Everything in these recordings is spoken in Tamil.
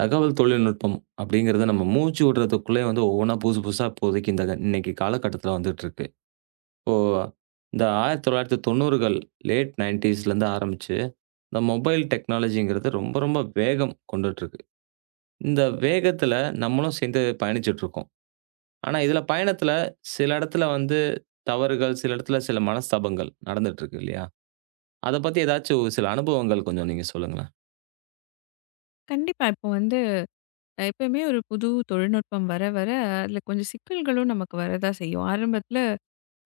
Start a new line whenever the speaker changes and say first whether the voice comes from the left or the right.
right: தகவல் தொழில்நுட்பம் அப்படிங்கிறது நம்ம மூச்சு விடுறதுக்குள்ளே வந்து ஒவ்வொன்னா புதுசு புதுசா இப்போதைக்கு இந்த இன்னைக்கு காலகட்டத்தில வந்துட்டு இருக்கு. இப்போ இந்த 1990கள் லேட் 90ஸ்லேருந்து ஆரம்பிச்சு, இந்த மொபைல் டெக்னாலஜிங்கிறது ரொம்ப ரொம்ப வேகம் கொண்டுட்டு இருக்கு. இந்த வேகத்தில நம்மளும் சேர்ந்து பயணிச்சுட்டு இருக்கோம். ஆனா இதில பயணத்தில சில இடத்துல வந்து தவறுகள், சில இடத்துல சில மனஸ்தாபங்கள் நடந்துட்டு இருக்கு இல்லையா? அத பத்தி ஏதாச்சும் ஒரு சில அனுபவங்கள் கொஞ்சம் நீங்க சொல்லுங்களேன்.
left: கண்டிப்பா. இப்போ வந்து எப்பயுமே ஒரு புது தொழில்நுட்பம் வர, வர அதில கொஞ்சம் சிக்கல்களும் நமக்கு வரதா செய்யும். ஆரம்பத்தில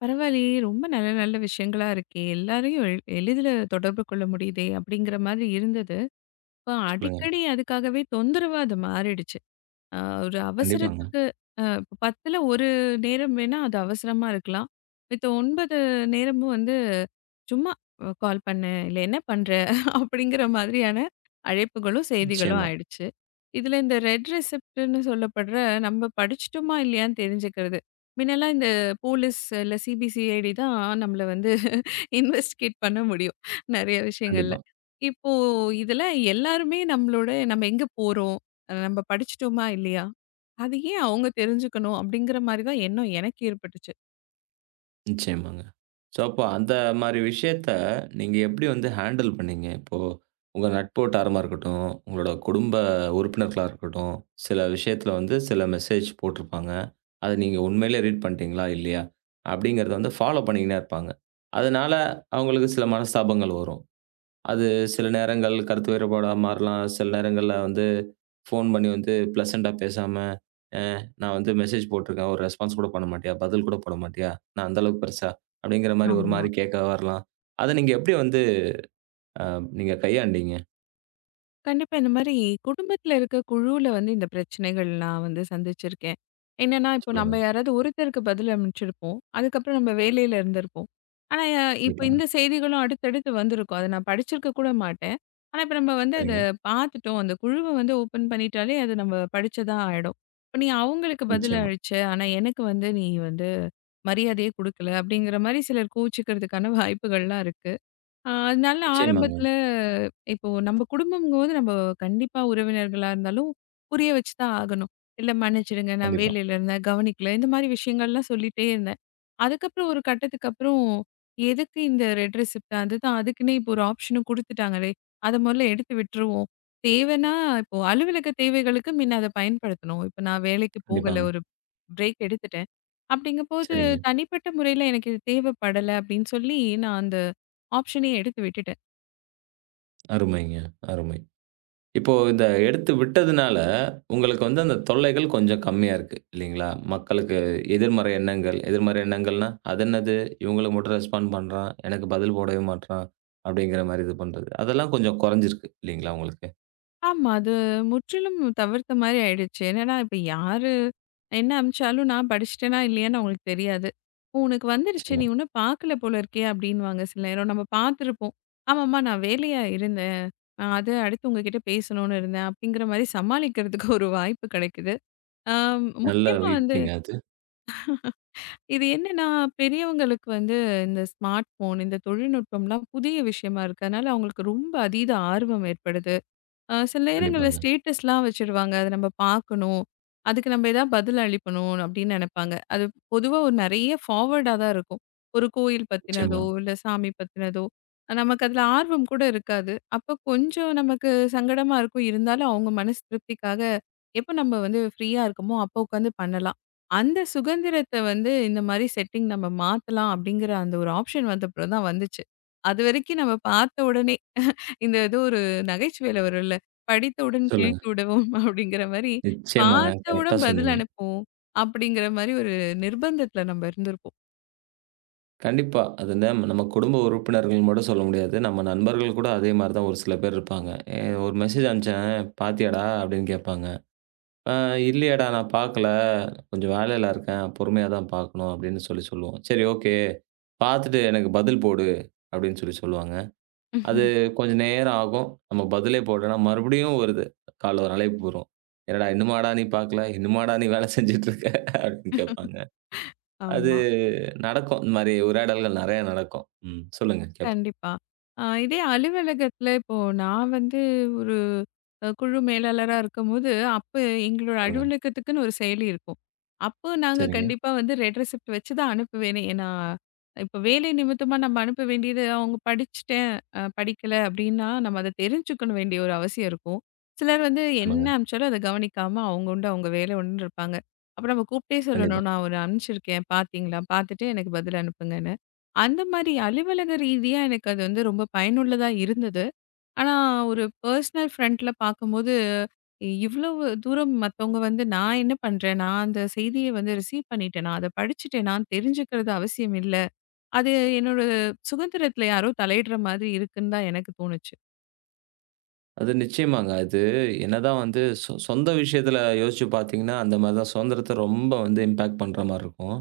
left: பரவாயில்லையே! ரொம்ப நல்ல, நல்ல விஷயங்களா இருக்கே! எல்லாரையும் எளிதில தொடர்பு கொள்ள முடியுதே! அப்படிங்கிற மாதிரி இருந்தது. இப்போ
right: சொல்லுங்க.
left: அடிக்கடி அதுக்காகவே தொந்தரவா அது மாறிடுச்சு. அ ஒரு
right: கண்டிப்பாங்க.
left: அவசரத்துக்கு அ இப்ப 10ல ஒரு நேரம் வேணா அது அவசரமா இருக்கலாம். மித்த 9 நேரமும் வந்து சும்மா கால் பண்ணு, இல்ல என்ன பண்ற? அப்படிங்கிற மாதிரியான அழைப்புகளும், செய்திகளும்
right: நிச்சயமா.
left: ஆயிடுச்சு. இதுல இந்த ரெட் ரெசிப்ட்ன்னு சொல்லப்படுற நம்ம படிச்சுட்டோமா இல்லையான்னு தெரிஞ்சுக்கிறது. முன்னெல்லாம் இந்த போலீஸ் இல்ல சிபிசிஐடி தான் நம்மள வந்து இன்வெஸ்டிகேட் பண்ண முடியும். நெறைய விஷயங்கள்ல.
right: கண்டிப்பா.
left: இப்போ இதெல்லாம் எல்லாருமே நம்மளோட நம்ம எங்க போறோம்? நம்ம படிச்சுட்டோமா இல்லையா? அது ஏன் அவங்க தெரிஞ்சுக்கணும்? அப்படிங்கிற மாரி தான் எண்ணம் எனக்கு ஏற்பட்டுச்சு.
right: நிச்சயமாங்க. ஸோ, அப்ப அந்த மாரி விஷயத்த நீங்க எப்படி வந்து ஹேண்டில் பண்ணீங்க? இப்போ உங்க நட்பு வட்டாரமா இருக்கட்டும், உங்களோட குடும்ப உறுப்பினர்களா இருக்கட்டும், சில விஷயத்துல வந்து சில மெசேஜ் போட்டிருப்பாங்க. அத நீங்க உண்மையிலே ரீட் பண்ணிட்டீங்களா? இல்லையா? அப்படிங்கிறத வந்து ஃபாலோ பண்ணிக்கின்னே இருப்பாங்க. அதனால அவங்களுக்கு சில மனஸ்தாபங்கள் வரும். அது சில நேரங்கள் கருத்து வேறுபாடா மாறலாம். சில நேரங்கள்ல வந்து ஃபோன் பண்ணி வந்து ப்ளசன்ட்டா பேசாம நான் வந்து மெசேஜ் போட்டுருக்கேன். ஒரு ரெஸ்பான்ஸ் கூட பண்ண மாட்டியா? பதில் கூட போட மாட்டியா? நான் அந்த அளவுக்கு பெருசா? அப்படிங்கிற மாரி ஒரு
left: ஆமா.
right: மாரி கேட்க வரலாம். அத நீங்க எப்படி வந்து அ நீங்க கையாண்டீங்க?
left: கண்டிப்பா. இந்த மாரி குடும்பத்துல இருக்க குழுவுல வந்து இந்த பிரச்சனைகள் நான் வந்து சந்திச்சிருக்கேன். என்னன்னா, இப்போ
right: சொல்லுங்க.
left: நம்ம யாராவது ஒருத்தருக்கு பதில் அனுப்பிச்சிருப்போம். அதுக்கப்புறம் நம்ம வேலையில இருந்திருப்போம். ஆனா, இப்போ
right: கண்டிப்பாங்க.
left: இந்த செய்திகளும் அடுத்தடுத்து வந்திருக்கும். அத நான் படிச்சிருக்க கூட மாட்டேன். ஆனா, இப்ப நம்ம வந்து அத
right: சரிங்க.
left: பார்த்துட்டோம். அந்த குழுவ வந்து ஓப்பன் பண்ணிட்டாலே அது நம்ம படிச்சதா ஆயிடும். இப்ப நீ அவங்களுக்கு பதில்
right: நிச்சயமா.
left: அளிச்ச, ஆனா எனக்கு வந்து நீ வந்து மரியாதையே குடுக்கல, அப்படிங்கிற மாரி சிலர் கோவிச்சுக்கிறதுக்கான வாய்ப்புகள்லாம் இருக்கு. அதனால
right: நிச்சயமாங்க.
left: ஆரம்பத்துல இப்போ நம்ம குடும்பம்ங்கும்போது நம்ம கண்டிப்பா உறவினர்களா இருந்தாலும் புரிய வச்சு தான் ஆகணும். "இல்ல மன்னிச்சிடுங்க, நான்
right: கண்டிப்பா.
left: வேலையில இருந்தேன், கவனிக்கல." இந்த மாரி விஷயங்கள்லாம் சொல்லிட்டே இருந்தேன். அதுக்கப்புறம் ஒரு கட்டத்துக்கு அப்புறம், எதுக்கு இந்த ரெட் ரெசிப்ட்? அதுதான் அதுக்குன்னே இப்போ ஒரு ஆப்ஷனும் குடுத்துட்டாங்களே! அத முதல்ல எடுத்து விட்டுருவோம். தேவைன்னா இப்போ அலுவலக தேவைகளுக்கு முன்ன அத பயன்படுத்தணும். இப்போ நான் வேலைக்கு போகல,
right: கண்டிப்பாங்க.
left: ஒரு பிரேக் எடுத்துட்டேன். அப்படிங்கும்போது,
right: சரிங்க.
left: தனிப்பட்ட முறையில எனக்கு இது தேவைப்படல அப்படின்னு சொல்லி, நான் அந்த ஆப்ஷனயே எடுத்து விட்டுட்டேன்.
right: அருமைங்க. அருமை. இப்போ இந்த எடுத்து விட்டதுனால, உங்களுக்கு வந்து அந்த தொல்லைகள் கொஞ்சம் கம்மியா இருக்கு. இல்லைங்களா? மக்களுக்கு எதிர்மறை எண்ணங்கள். எதிர்மறை எண்ணங்கள்னா, அது என்னது? இவங்களுக்கு மட்டும் ரெஸ்பாண்ட் பண்றான். எனக்கு பதில் போடவே மாட்றான். அப்படிங்கிற மாரி இது பண்றது. அதெல்லாம் கொஞ்சம் குறைஞ்சிருக்கு. இல்லைங்களா உங்களுக்கு?
left: ஆமா. அது முற்றிலும் தவிர்த்த மாரி ஆயிடுச்சு. என்னன்னா, இப்ப யாரு என்ன அனுப்பிச்சாலும் நான் படிச்சுட்டேனா இல்லையான்னு அவங்களுக்கு தெரியாது. "ஓ! உனக்கு வந்துருச்சு. நீ
right: நிச்சயமா.
left: இன்னும் பார்க்கல போல இருக்கே" அப்படின்னுவாங்க சில நேரம். நம்ம பார்த்துருப்போம். "ஆமாம்மா நான் வேலையா இருந்தேன். அது அடுத்து உங்ககிட்ட பேசணும்னு இருந்தேன்" அப்படிங்கிற மாரி சமாளிக்கிறதுக்கு ஒரு வாய்ப்பு கிடைக்குது. ஆம்
right: நல்ல
left: முக்கியமா வந்து
right: யுக்திங்க அது.
left: இது என்னன்னா, பெரியவங்களுக்கு வந்து இந்த ஸ்மார்ட் ஃபோன், இந்த தொழில்நுட்பம்லாம் புதிய விஷயமா இருக்கு. அதனால அவங்களுக்கு ரொம்ப அதீத ஆர்வம் ஏற்படுது. சில நேரங்கள்ல
right: கண்டிப்பாங்க.
left: ஸ்டேட்டஸ்லாம் வச்சுருவாங்க. அத நம்ம பார்க்கணும். அதுக்கு நம்ம ஏதாவது பதில் அளிக்கணும் அப்படின்னு நெனைப்பாங்க. அது பொதுவா ஒரு நெறைய ஃபார்வர்டா தான் இருக்கும். ஒரு கோயில்
right: நிச்சயமா.
left: பத்தினதோ, இல்ல சாமி பத்தினதோ. நமக்கு அதுல ஆர்வம் கூட இருக்காது. அப்ப கொஞ்சம் நமக்கு சங்கடமா இருக்கும். இருந்தாலும் அவங்க மனசு திருப்திக்காக எப்ப நம்ம வந்து ஃப்ரீயா இருக்கமோ, அப்போ உட்காந்து பண்ணலாம். அந்த சுதந்திரத்த வந்து இந்த மாரி செட்டிங் நம்ம மாத்தலாம் அப்படிங்கிற அந்த ஒரு ஆப்ஷன் வந்தப்புறம் தான் வந்துச்சு. அதுவரைக்கும் நம்ம பார்த்த உடனே இந்த ஏதோ ஒரு நகைச்சுவையில வரும்ல. "படித்தவுடன்
right: சொல்லுங்க.
left: கிழித்து விடவும்" அப்படிங்கிற மாரி,
right: நிச்சயமாங்க. கரெக்ட்டா
left: பார்த்தவுடன் பதில்
right: சொன்னீங்க.
left: அனுப்புவோம். அப்படிங்கிற மாரி ஒரு நிர்பந்தத்துல நம்ம இருந்திருப்போம்.
right: கண்டிப்பா. அது நம்ம நம்ம குடும்ப உறுப்பினர்கள் மட்டும் சொல்ல முடியாது. நம்ம நண்பர்கள் கூட அதே மாரி தான் ஒரு சில பேர் இருப்பாங்க. "ஏ ஒரு மெசேஜ் அனுப்பிச்சேன். பார்த்தியாடா?" அப்படின்னு கேட்பாங்க. "ஆ இல்லையேடா நான் பார்க்கல. கொஞ்சம் வேலையில இருக்கேன். பொறுமையா தான் பார்க்கணும்." அப்படின்னு சொல்லி சொல்லுவோம். "சரி ஓகே. பார்த்துட்டு எனக்கு பதில் போடு." அப்படின்னு சொல்லி சொல்லுவாங்க. அது கொஞ்சம் நேரம் ஆகும். நம்ம பதிலே போடலன்னா, மறுபடியும் வருது. கால்ல ஒரு அழைப்பு வரும். "என்னடா இன்னுமாடா நீ பார்க்கல? இன்னுமாடா நீ வேலை செஞ்சுட்டு இருக்க?" அப்படின்னு கேட்பாங்க. அது
left: ஆமா.
right: நடக்கும். இந்த மாரி உரையாடல்கள் நெறைய நடக்கும். ம். சொல்லுங்க. கேட்போம்.
left: கண்டிப்பா. இதே அலுவலகத்துல இப்போ நான் வந்து ஒரு குழு மேலாளரா இருக்கும்போது, அப்ப எங்களோட
right: சொல்லுங்க.
left: அலுவலகத்துக்குன்னு ஒரு செயலி இருக்கும். அப்போ நாங்க
right: சரிங்க.
left: கண்டிப்பா வந்து ரெட் ரெசிப்ட் வச்சு தான் அனுப்புவேனே. ஏன்னா, இப்ப வேலை நிமித்தமா நம்ம அனுப்ப வேண்டியது அவங்க படிச்சுட்டேன், படிக்கல அப்படின்னா நம்ம அத தெரிஞ்சுக்கணும் வேண்டிய ஒரு அவசியம் இருக்கும். சிலர் வந்து என்ன
right: ஆமாங்க.
left: அனுப்பிச்சாலும் அத கவனிக்காம அவங்க உண்டு அவங்க வேலை உண்டுன்னு இருப்பாங்க. அப்ப நம்ம கூப்பிட்டே
right: கண்டிப்பா.
left: சொல்லணும். நான் ஒண்ணு அனுப்பிச்சிருக்கேன் பார்த்தீங்களா? பார்த்துட்டு எனக்கு பதில் அனுப்புங்கன்னு. அந்த மாரி அலுவலக ரீதியா எனக்கு அது வந்து ரொம்ப பயனுள்ளதா இருந்தது. ஆனா, ஒரு பர்சனல் ஃப்ரண்ட்ல பார்க்கும்போது, இவ்வளவு தூரம் மத்தவங்க வந்து நான் என்ன பண்றேன்? நான் அந்த செய்திய வந்து ரிசீவ் பண்ணிட்டேனா? அத படிச்சுட்டேனான்னு தெரிஞ்சுக்கிறது அவசியம் இல்ல. அது என்னோட சுதந்திரத்துல யாரோ தலையிடுற மாதிரி இருக்குன்னு தான் எனக்கு தோணுச்சு.
right: அது நிச்சயமாங்க. அது என்னதான் வந்து சொந்த விஷயத்துல யோசிச்சு பார்த்தீங்கன்னா, அந்த மாரி தான் சுதந்திரத்த ரொம்ப வந்து இம்பாக்ட் பண்ற மாரி இருக்கும்.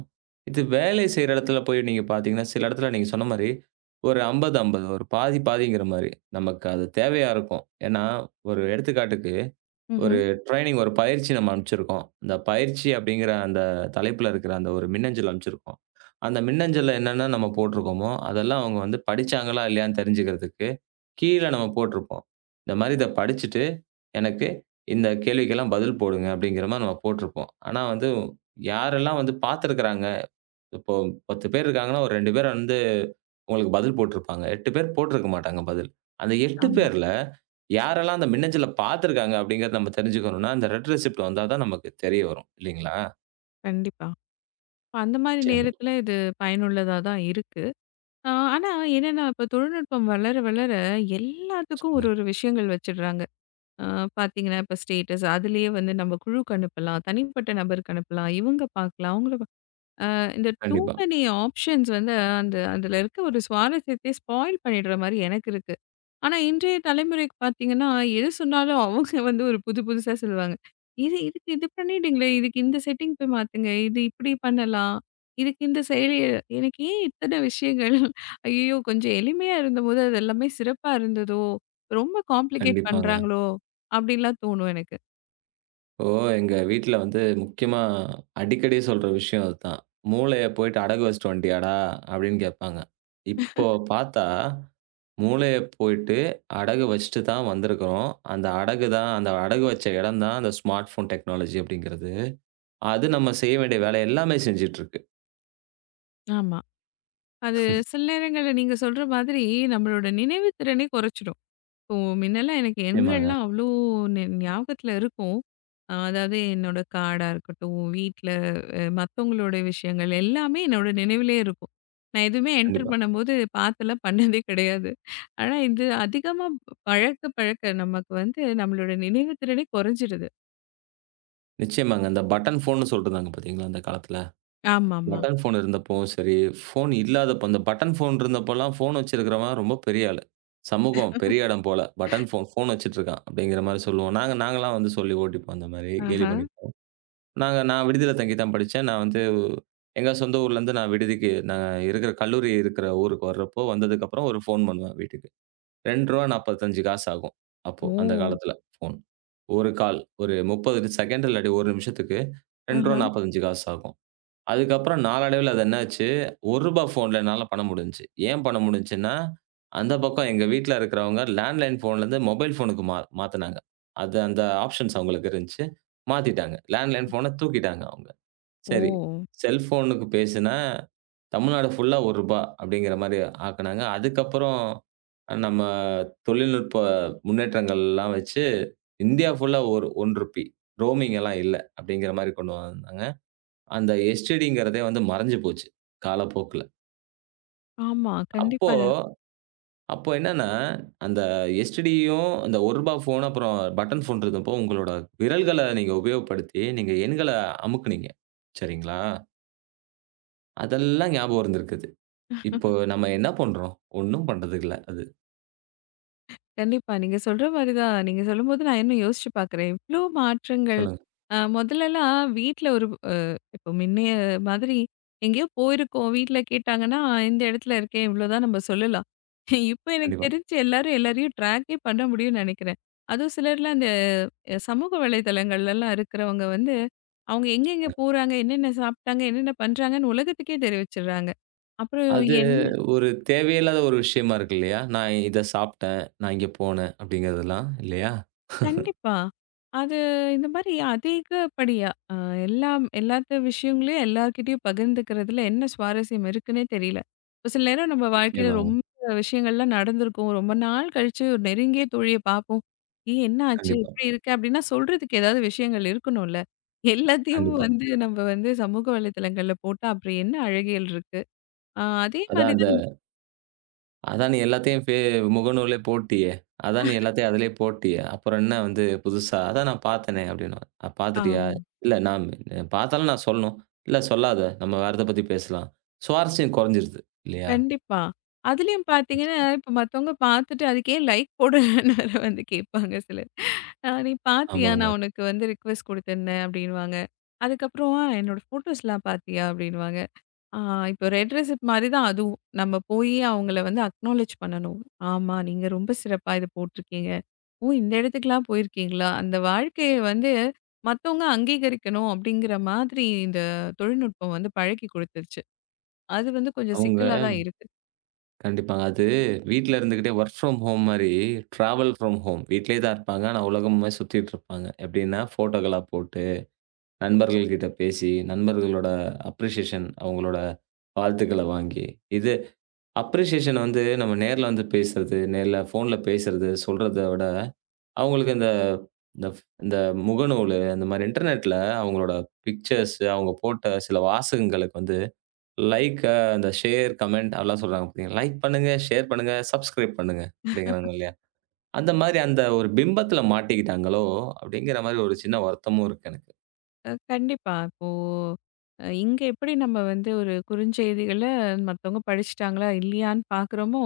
right: இது வேலை செய்ற இடத்துல போய் நீங்க பார்த்தீங்கன்னா, சில இடத்துல நீங்க சொன்ன மாரி ஒரு 50, 50 ஒரு பாதி, பாதிங்கிற மாரி. நமக்கு அது தேவையா இருக்கும். ஏன்னா, ஒரு எடுத்துக்காட்டுக்கு
left: ம்ஹ்ம்.
right: ஒரு ட்ரெய்னிங் ஒரு பயிற்சி நம்ம அனுப்பிச்சிருக்கோம். இந்த பயிற்சி அப்படிங்கிற அந்த தலைப்புல இருக்கிற அந்த ஒரு மின்னஞ்சல் அனுப்பிச்சிருக்கோம். அந்த மின்னஞ்சல்ல என்னென்ன நம்ம போட்டிருக்கோமோ, அதெல்லாம் அவங்க வந்து படிச்சாங்களா இல்லையான்னு தெரிஞ்சுக்கிறதுக்கு, கீழ நம்ம போட்டிருப்போம். இந்த மாரி இத படிச்சுட்டு, எனக்கு இந்த கேள்விக்கெல்லாம் பதில் போடுங்க அப்படிங்கிற மாரி நம்ம போட்டிருப்போம். ஆனா வந்து யாரெல்லாம் வந்து பார்த்துருக்கிறாங்க, இப்போ 10 பேர் இருக்காங்கன்னா, ஒரு 2 பேர் வந்து உங்களுக்கு பதில் போட்டிருப்பாங்க. 8 பேர் போட்டிருக்க மாட்டாங்க பதில். அந்த 8
left: ஆமா.
right: பேர்ல யாரெல்லாம் அந்த மின்னஞ்சல பார்த்துருக்காங்க அப்படிங்கிறத நம்ம தெரிஞ்சுக்கணும்னா, அந்த ரெட் ரெசிப்ட் வந்தா தான் நமக்கு தெரிய வரும். இல்லைங்களா?
left: கண்டிப்பா. இப்ப அந்த மாரி
right: நிச்சயமா.
left: நேரத்துல இது பயனுள்ளதா தான் இருக்கு. ஆனா என்னன்னா, இப்ப தொழில்நுட்பம் வளர, வளர எல்லாத்துக்கும் ஒரு
right: சொல்லுங்க.
left: ஒரு விஷயங்கள் வச்சுடுறாங்க. ஆ பார்த்தீங்கன்னா, இப்ப ஸ்டேட்டஸ் அதுலயே வந்து நம்ம குழுக்கு அனுப்பலாம். தனிப்பட்ட நபருக்கு அனுப்பலாம். இவங்க பார்க்கலாம், அவங்கள இந்த டூ
right: கண்டிப்பா,
left: மெனி ஆப்ஷன்ஸ் வந்து அந்த அதுல இருக்க ஒரு சுவாரஸ்யத்தையே ஸ்பாயில் பண்ணிடுற மாரி எனக்கு இருக்கு. ஆனா, இன்றைய தலைமுறைக்கு பார்த்தீங்கன்னா, எது சொன்னாலும் அவங்க வந்து ஒரு புது புதுசா சொல்லுவாங்க. "இது இதுக்கு இது பண்ணிட்டீங்களே, இதுக்கு இந்த செட்டிங் போய் மாத்துங்க. இது இப்படி பண்ணலாம். இதுக்கு இந்த செயலி" எனக்கு ஏன் இத்தன விஷயங்கள்? ஐயயோ! கொஞ்சம் எளிமையா இருந்தபோது அது எல்லாமே சிறப்பா இருந்ததோ! ரொம்ப காம்ப்ளிகேட்
right: கண்டிப்பாங்க.
left: பண்றாங்களோ! அப்படின்லாம் தோணும் எனக்கு.
right: இப்போ எங்க வீட்ல வந்து முக்கியமா அடிக்கடி சொல்ற விஷயம் அதுதான். "மூளைய போயிட்டு அடகு வச்சுட்டு வந்துட்டியாடா?" அப்படின்னு கேட்பாங்க. இப்போ பார்த்தா, மூளைய போயிட்டு அடகு வச்சுட்டு தான் வந்திருக்கிறோம். அந்த அடகு தான் அந்த அடகு வச்ச இடம் தான் அந்த ஸ்மார்ட் ஃபோன் டெக்னாலஜி அப்படிங்கிறது. அது நம்ம செய்ய வேண்டிய வேலை எல்லாமே செஞ்சுட்ருக்கு.
left: ஆமா. அது சில நேரங்கள்ல நீங்க சொல்ற மாதிரி நம்மளோட நினைவுத்திறனே குறைச்சிடும். இப்போ முன்னெல்லாம் எனக்கு
right: நிச்சயமாங்க.
left: எண்கள்லாம் அவ்வளோ ஞாபகத்துல இருக்கும். அதாவது என்னோட கார்டா இருக்கட்டும், வீட்ல மத்தவங்களோட விஷயங்கள் எல்லாமே என்னோட நினைவிலே இருக்கும். நான் எதுவுமே என்டர்
right: கண்டிப்பா.
left: பண்ணும்போது பாத்துலாம் பண்ணதே கிடையாது. ஆனா இது அதிகமா பழக்க பழக்க நமக்கு வந்து நம்மளோட நினைவு திறனே குறைஞ்சிடுது.
right: நிச்சயமாங்க. அந்த பட்டன் ஃபோன்னு சொல்ட்டு இருந்தாங்க பார்த்தீங்களா, அந்த காலத்துல.
left: ஆமாமா.
right: பட்டன் ஃபோன் இருந்தப்பவும் சரி, ஃபோன் இல்லாதப்போ அந்த பட்டன் ஃபோன் இருந்தப்போலாம், ஃபோன் வச்சிருக்கிறவன் ரொம்ப பெரிய ஆளு. சமூகம் பெரிய இடம் போல. பட்டன் ஃபோன், ஃபோன் வச்சுட்ருக்கான் அப்படிங்கிற மாரி சொல்லுவோம். நாங்கலாம் வந்து சொல்லி ஓட்டிப்போம். அந்த மாரி கேலி
left: ஆஹா.
right: பண்ணிப்போம். நான் விடுதியில தங்கி தான் படிச்சேன். நான் வந்து எங்க சொந்த ஊர்லேருந்து நான் விடுதிக்கு நாங்க இருக்கிற கல்லூரி இருக்கிற ஊருக்கு வர்றப்போ, வந்ததுக்கப்புறம் ஒரு ஃபோன் பண்ணுவேன் வீட்டுக்கு. ரூ. 2.45 ஆகும். அப்போ அந்த
left: ஓ!
right: காலத்துல ஃபோன். ஒரு கால். ஒரு 30 செகண்ட் இல்லாட்டி 1 நிமிஷத்துக்கு ரூ.
left: ஆஹா.
right: 2.45 ஆகும். அதுக்கப்புறம் நாளடைவில அது என்னாச்சு, ரூ. 1 ஃபோன்ல என்னால பண்ண முடிஞ்சுச்சு. ஏன் பண்ண முடிஞ்சுச்சுன்னா, அந்த பக்கம் எங்க வீட்ல இருக்கிறவங்க லேண்ட்லைன் ஃபோன்லேருந்து மொபைல் ஃபோனுக்கு மாத்துனாங்க. அது அந்த ஆப்ஷன்ஸ் அவங்களுக்கு இருந்துச்சு. மாத்திட்டாங்க. லேண்ட்லைன் ஃபோன தூக்கிட்டாங்க அவங்க.
left: ஓ!
right: சரி, செல்ஃபோனுக்கு பேசினா தமிழ்நாடு ஃபுல்லா ரூ. 1 அப்படிங்கிற மாரி ஆக்குனாங்க. அதுக்கப்புறம் நம்ம தொழில்நுட்ப முன்னேற்றங்கள்லாம் வச்சு இந்தியா ஃபுல்லா ஒரு ₹1 ரோமிங் எல்லாம் இல்ல. அப்படிங்கிற மாரி கொண்டு வந்தாங்க. அந்த எஸ்டிடிங்கிறதே வந்து மறைஞ்சு போச்சு, காலப்போக்குல.
left: ஆமா.
right: அப்போ
left: கண்டிப்பா.
right: அப்போ என்னன்னா, அந்த எஸ்டிடியும் அந்த ரூ. 1 ஃபோன் அப்புறம் பட்டன் ஃபோன் இருந்தப்போ, உங்களோட விரல்கள நீங்க உபயோகப்படுத்தி, நீங்க எண்கள அமுக்குனீங்க. சரிங்களா? அதெல்லாம் ஞாபகம் இருந்திருக்குது. இப்போ நம்ம என்ன பண்றோம்? ஒண்ணும் பண்றதுக்கு இல்ல அது.
left: கண்டிப்பா. நீங்க சொல்ற மாரி தான். நீங்க சொல்லும்போது நான் இன்னும் யோசிச்சு பார்க்குறேன். இவ்ளோ மாற்றங்கள்.
right: சொல்லுங்க.
left: முதல்லலாம் வீட்ல ஒரு இப்போ முன்னைய மாதிரி எங்கேயோ போயிருக்கோம். வீட்ல கேட்டாங்கன்னா, இந்த இடத்துல இருக்கேன். இவ்ளோதான் நம்ம சொல்லலாம். இப்போ எனக்கு
right: கண்டிப்பா.
left: தெரிஞ்சு எல்லாரும் எல்லாரையும் ட்ராக்கே பண்ண முடியும்னு நெனைக்கிறேன். அதுவும் சிலர்லாம் அந்த சமூக வலைதளங்கள்லலாம் இருக்கிறவங்க வந்து, அவங்க எங்கெங்க போறாங்க, என்னென்ன சாப்பிட்டாங்க, என்னென்ன பண்றாங்கன்னு உலகத்துக்கே தெரிவிச்சுடுறாங்க. அப்புறம்
right: அது
left: என்
right: ஒரு தேவையில்லாத ஒரு விஷயமா இருக்கு இல்லையா? நான் இத சாப்பிட்டேன், நான் இங்க போனேன் அப்படிங்கிறதெல்லாம் இல்லையா?
left: கண்டிப்பா. அது இந்த மாரி அதிகப்படியா எல்லாம் எல்லாத்த விஷயங்களையும் எல்லார்கிட்டயும் பகிர்ந்துக்கிறதுல என்ன சுவாரஸ்யம் இருக்குன்னே தெரியல. ஒரு சில நேரம் நம்ம வாழ்க்கையில
right: நிச்சயமா.
left: ரொம்ப விஷயங்கள்லாம் நடந்திருக்கும். ரொம்ப நாள் கழிச்சு ஒரு நெருங்கிய தோழிய பார்ப்போம். "ஏய் என்ன ஆச்சு?
right: கண்டிப்பா,
left: இப்படி இருக்க?" அப்படின்னா சொல்றதுக்கு ஏதாவது விஷயங்கள் இருக்கணும்ல. எல்லாத்தையும்
right: கண்டிப்பா.
left: வந்து நம்ம வந்து சமூக வலைதளங்கள்ல போட்டா அப்புறம் என்ன அழகியல் இருக்கு? அதே மாரி
right: அதான் அந்த
left: தான்
right: அதான் நீ எல்லாத்தையும் முகநூல்லே போட்டியே! அதான் நீ எல்லாத்தையும் அதிலே போட்டியே! அப்புறம் என்ன வந்து புதுசா? அதான் நான் பார்த்தனே அப்படின்னுவேன். அ பார்த்துட்டியா?
left: ஆமா.
right: இல்ல நான் பார்த்தாலும் நான் சொல்லணும். இல்ல சொல்லாத. நம்ம வேற எத பத்தி பேசலாம். சுவாரஸ்யம் குறைஞ்சிருது இல்லையா?
left: கண்டிப்பா. அதுலயும் பார்த்தீங்கன்னா,
right: நிச்சயம்.
left: இப்ப மத்தவங்க பார்த்துட்டு அதுக்கு ஏன் லைக் போடுறேன்னு வேற வந்து கேட்பாங்க சிலர். "நீ பார்த்தியா?
right: ஆமாங்க.
left: நான் உனக்கு வந்து ரிக்வெஸ்ட் குடுத்துருந்தேன்" அப்படின்னுவாங்க. அதுக்கப்புறம் " என்னோட ஃபோட்டோஸ்லாம் பார்த்தியா?" அப்படின்னுவாங்க. ஆ இப்போ ரெட் ரெசிப்ட் மாரி தான் அதுவும். நம்ம போயி அவங்கள வந்து அக்னாலட்ஜ் பண்ணணும். "ஆமா, நீங்க ரொம்ப சிறப்பா இத போட்டிருக்கீங்க. ஓ! இந்த இடத்துக்குலாம் போயிருக்கீங்களா?" அந்த வாழ்க்கைய வந்து மத்தவங்க அங்கீகரிக்கணும் அப்படிங்கிற மாதிரி இந்த தொழில்நுட்பம் வந்து பழக்கி குடுத்துருச்சு. அது வந்து கொஞ்சம்
right: அவங்க
left: சிக்கலா தான் இருக்கு.
right: கண்டிப்பாங்க. அது வீட்ல இருந்துகிட்டே வொர்க் ஃப்ரம் ஹோம் மாரி, ட்ராவல் ஃப்ரம் ஹோம். வீட்லயே தான் இருப்பாங்க. ஆனா உலகமே சுத்திட்டு இருப்பாங்க. எப்படின்னா, ஃபோட்டோகளா போட்டு. நண்பர்கள் கிட்ட பேசி, நண்பர்களோட அப்ரிசியேஷன் அவங்களோட வாழ்த்துக்கள வாங்கி, இது அப்ரிசியேஷன் வந்து நம்ம நேர்ல வந்து பேசுறது, நேர்ல ஃபோன்ல பேசுறது, சொல்றத விட, அவங்களுக்கு இந்த இந்த இந்த முகநூலு, அந்த மாரி இன்டர்நெட்ல அவங்களோட பிக்சர்ஸ், அவங்க போட்ட சில வாசகங்களுக்கு வந்து லைக், அந்த ஷேர், கமெண்ட் அதெல்லாம் சொல்றாங்க பார்த்தீங்களா? லைக் பண்ணுங்க, ஷேர் பண்ணுங்க, சப்ஸ்கிரைப் பண்ணுங்க அப்படிங்கிறாங்க இல்லையா? அந்த மாரி அந்த ஒரு பிம்பத்தில மாட்டிக்கிட்டாங்களோ! அப்படிங்கிற மாரி ஒரு சின்ன வருத்தமும் இருக்கு எனக்கு.
left: கண்டிப்பா. இப்போ இங்க எப்படி நம்ம வந்து ஒரு குறுஞ்செய்திகள மத்தவங்க படிச்சுட்டாங்களா, இல்லையான்னு பார்க்குறோமோ,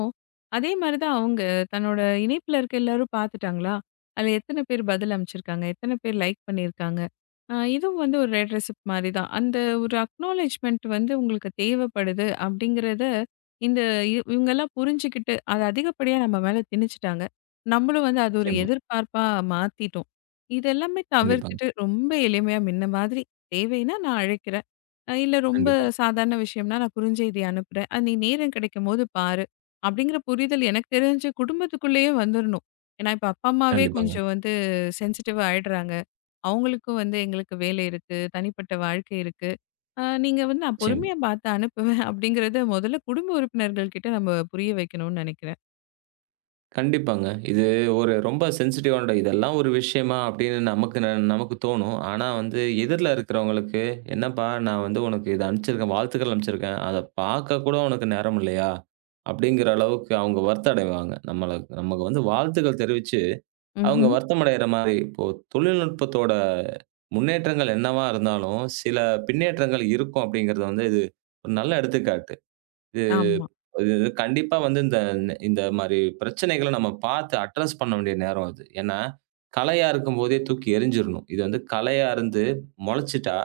left: அதே மாரி தான் அவங்க தன்னோட இணைப்புல இருக்க எல்லாரும் பார்த்துட்டாங்களா, அதில எத்தன பேர் பதில் அனுப்பிச்சிருக்காங்க, எத்தன பேர் லைக் பண்ணியிருக்காங்க. இதுவும் வந்து ஒரு ரெட் ரெசிப்ட் மாரி தான். அந்த ஒரு அக்னாலெட்ஜ்மென்ட் வந்து உங்களுக்கு தேவைப்படுது அப்படிங்கிறத, இந்த இவங்கலாம் புரிஞ்சுக்கிட்டு, அத அதிகப்படியா நம்ம மேல திணிச்சுட்டாங்க. நம்மளும் வந்து அது ஒரு
right: நிச்சயமா.
left: எதிர்பார்ப்பா மாத்திட்டோம். இதெல்லாமே
right: கண்டிப்பாங்க.
left: தவிர்த்துட்டு ரொம்ப எளிமையா முன்ன மாதிரி தேவைன்னா நான் அழைக்கிறேன். இல்ல ரொம்ப
right: கண்டிப்பா.
left: சாதாரண விஷயம்னா நான் குறுஞ்செய்தி அனுப்புறேன். அது நீ நேரம் கிடைக்கும்போது பாரு. அப்படிங்கிற புரிதல் எனக்கு தெரிஞ்சு குடும்பத்துக்குள்ளேயே வந்துரணும். ஏன்னா இப்ப அப்பா, அம்மாவே
right: கண்டிப்பாங்க.
left: கொஞ்சம் வந்து சென்சிட்டிவா ஆயிடுறாங்க. அவங்களுக்கும் வந்து எங்களுக்கு வேலை இருக்கு, தனிப்பட்ட வாழ்க்கை இருக்கு. நீங்க வந்து நான்
right: நிச்சயமா.
left: பொறுமையா பார்த்து அனுப்புவேன் அப்படிங்கிறத முதல்ல குடும்ப உறுப்பினர்கள் கிட்ட நம்ம புரிய வைக்கணும்னு நினைக்கிறேன்.
right: கண்டிப்பாங்க. இது ஒரு ரொம்ப சென்சிட்டிவான இதெல்லாம் ஒரு விஷயமா அப்படின்னு நமக்கு நமக்கு தோணும். ஆனா வந்து எதிர்ல இருக்கிறவங்களுக்கு, "என்னப்பா நான் வந்து உனக்கு இத அனுப்பிச்சிருக்கேன், வாழ்த்துக்கள் அனுப்பிச்சிருக்கேன். அத பார்க்க கூட உனக்கு நேரம் இல்லையா?" அப்படிங்கிற அளவுக்கு அவங்க வருத்தம் அடைவாங்க. நம்மள நமக்கு வந்து வாழ்த்துக்கள் தெரிவிச்சு, அவங்க
left: ம்ஹ்ம்.
right: வருத்தம் அடையிற மாரி, இப்போ தொழில்நுட்பத்தோட முன்னேற்றங்கள் என்னவா இருந்தாலும், சில பின்னேற்றங்கள் இருக்கும் அப்படிங்கிறது வந்து இது ஒரு நல்ல எடுத்துக்காட்டு.
left: ஆமா.
right: இது கண்டிப்பா வந்து இந்த இந்த மாரி பிரச்சனைகள நம்ம பார்த்து அட்ரஸ் பண்ண வேண்டிய நேரம் அது. ஏன்னா, களையா இருக்கும்போதே தூக்கி எறிஞ்சிரணும். இது வந்து களையா இருந்து முளைச்சிட்டா,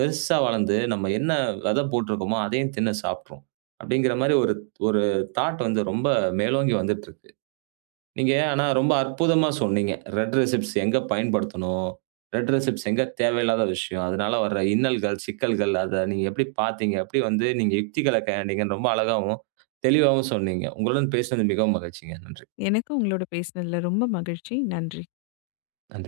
right: பெருசா வளர்ந்து நம்ம என்ன விதை போட்டிருக்கோமோ, அதையும் தின்னு சாப்ட்ரும். அப்டிங்கிற மாரி ஒரு ஒரு தாட் வந்து ரொம்ப மேலோங்கி வந்துட்டுருக்கு. நீங்க ஆனா ரொம்ப அற்புதமா சொன்னீங்க. ரெட் ரெசிப்ட்ஸ் எங்க பயன்படுத்தணும்? ரெட் ரெசிப்ட்ஸ் எங்க தேவையில்லாத விஷயம்? அதனால வர்ற இன்னல்கள், சிக்கல்கள் அத நீங்க எப்படி பார்த்தீங்க? எப்படி வந்து நீங்க யுக்திகள கையாண்டீங்கன்னு ரொம்ப அழகாவும், தெளிவாவும் சொன்னீங்க. உங்களுடன் பேசினது மிகவும் மகிழ்ச்சிங்க. நன்றி.
left: எனக்கும் உங்களோட பேசினதுல ரொம்ப மகிழ்ச்சி. நன்றி.
right: நன்றி.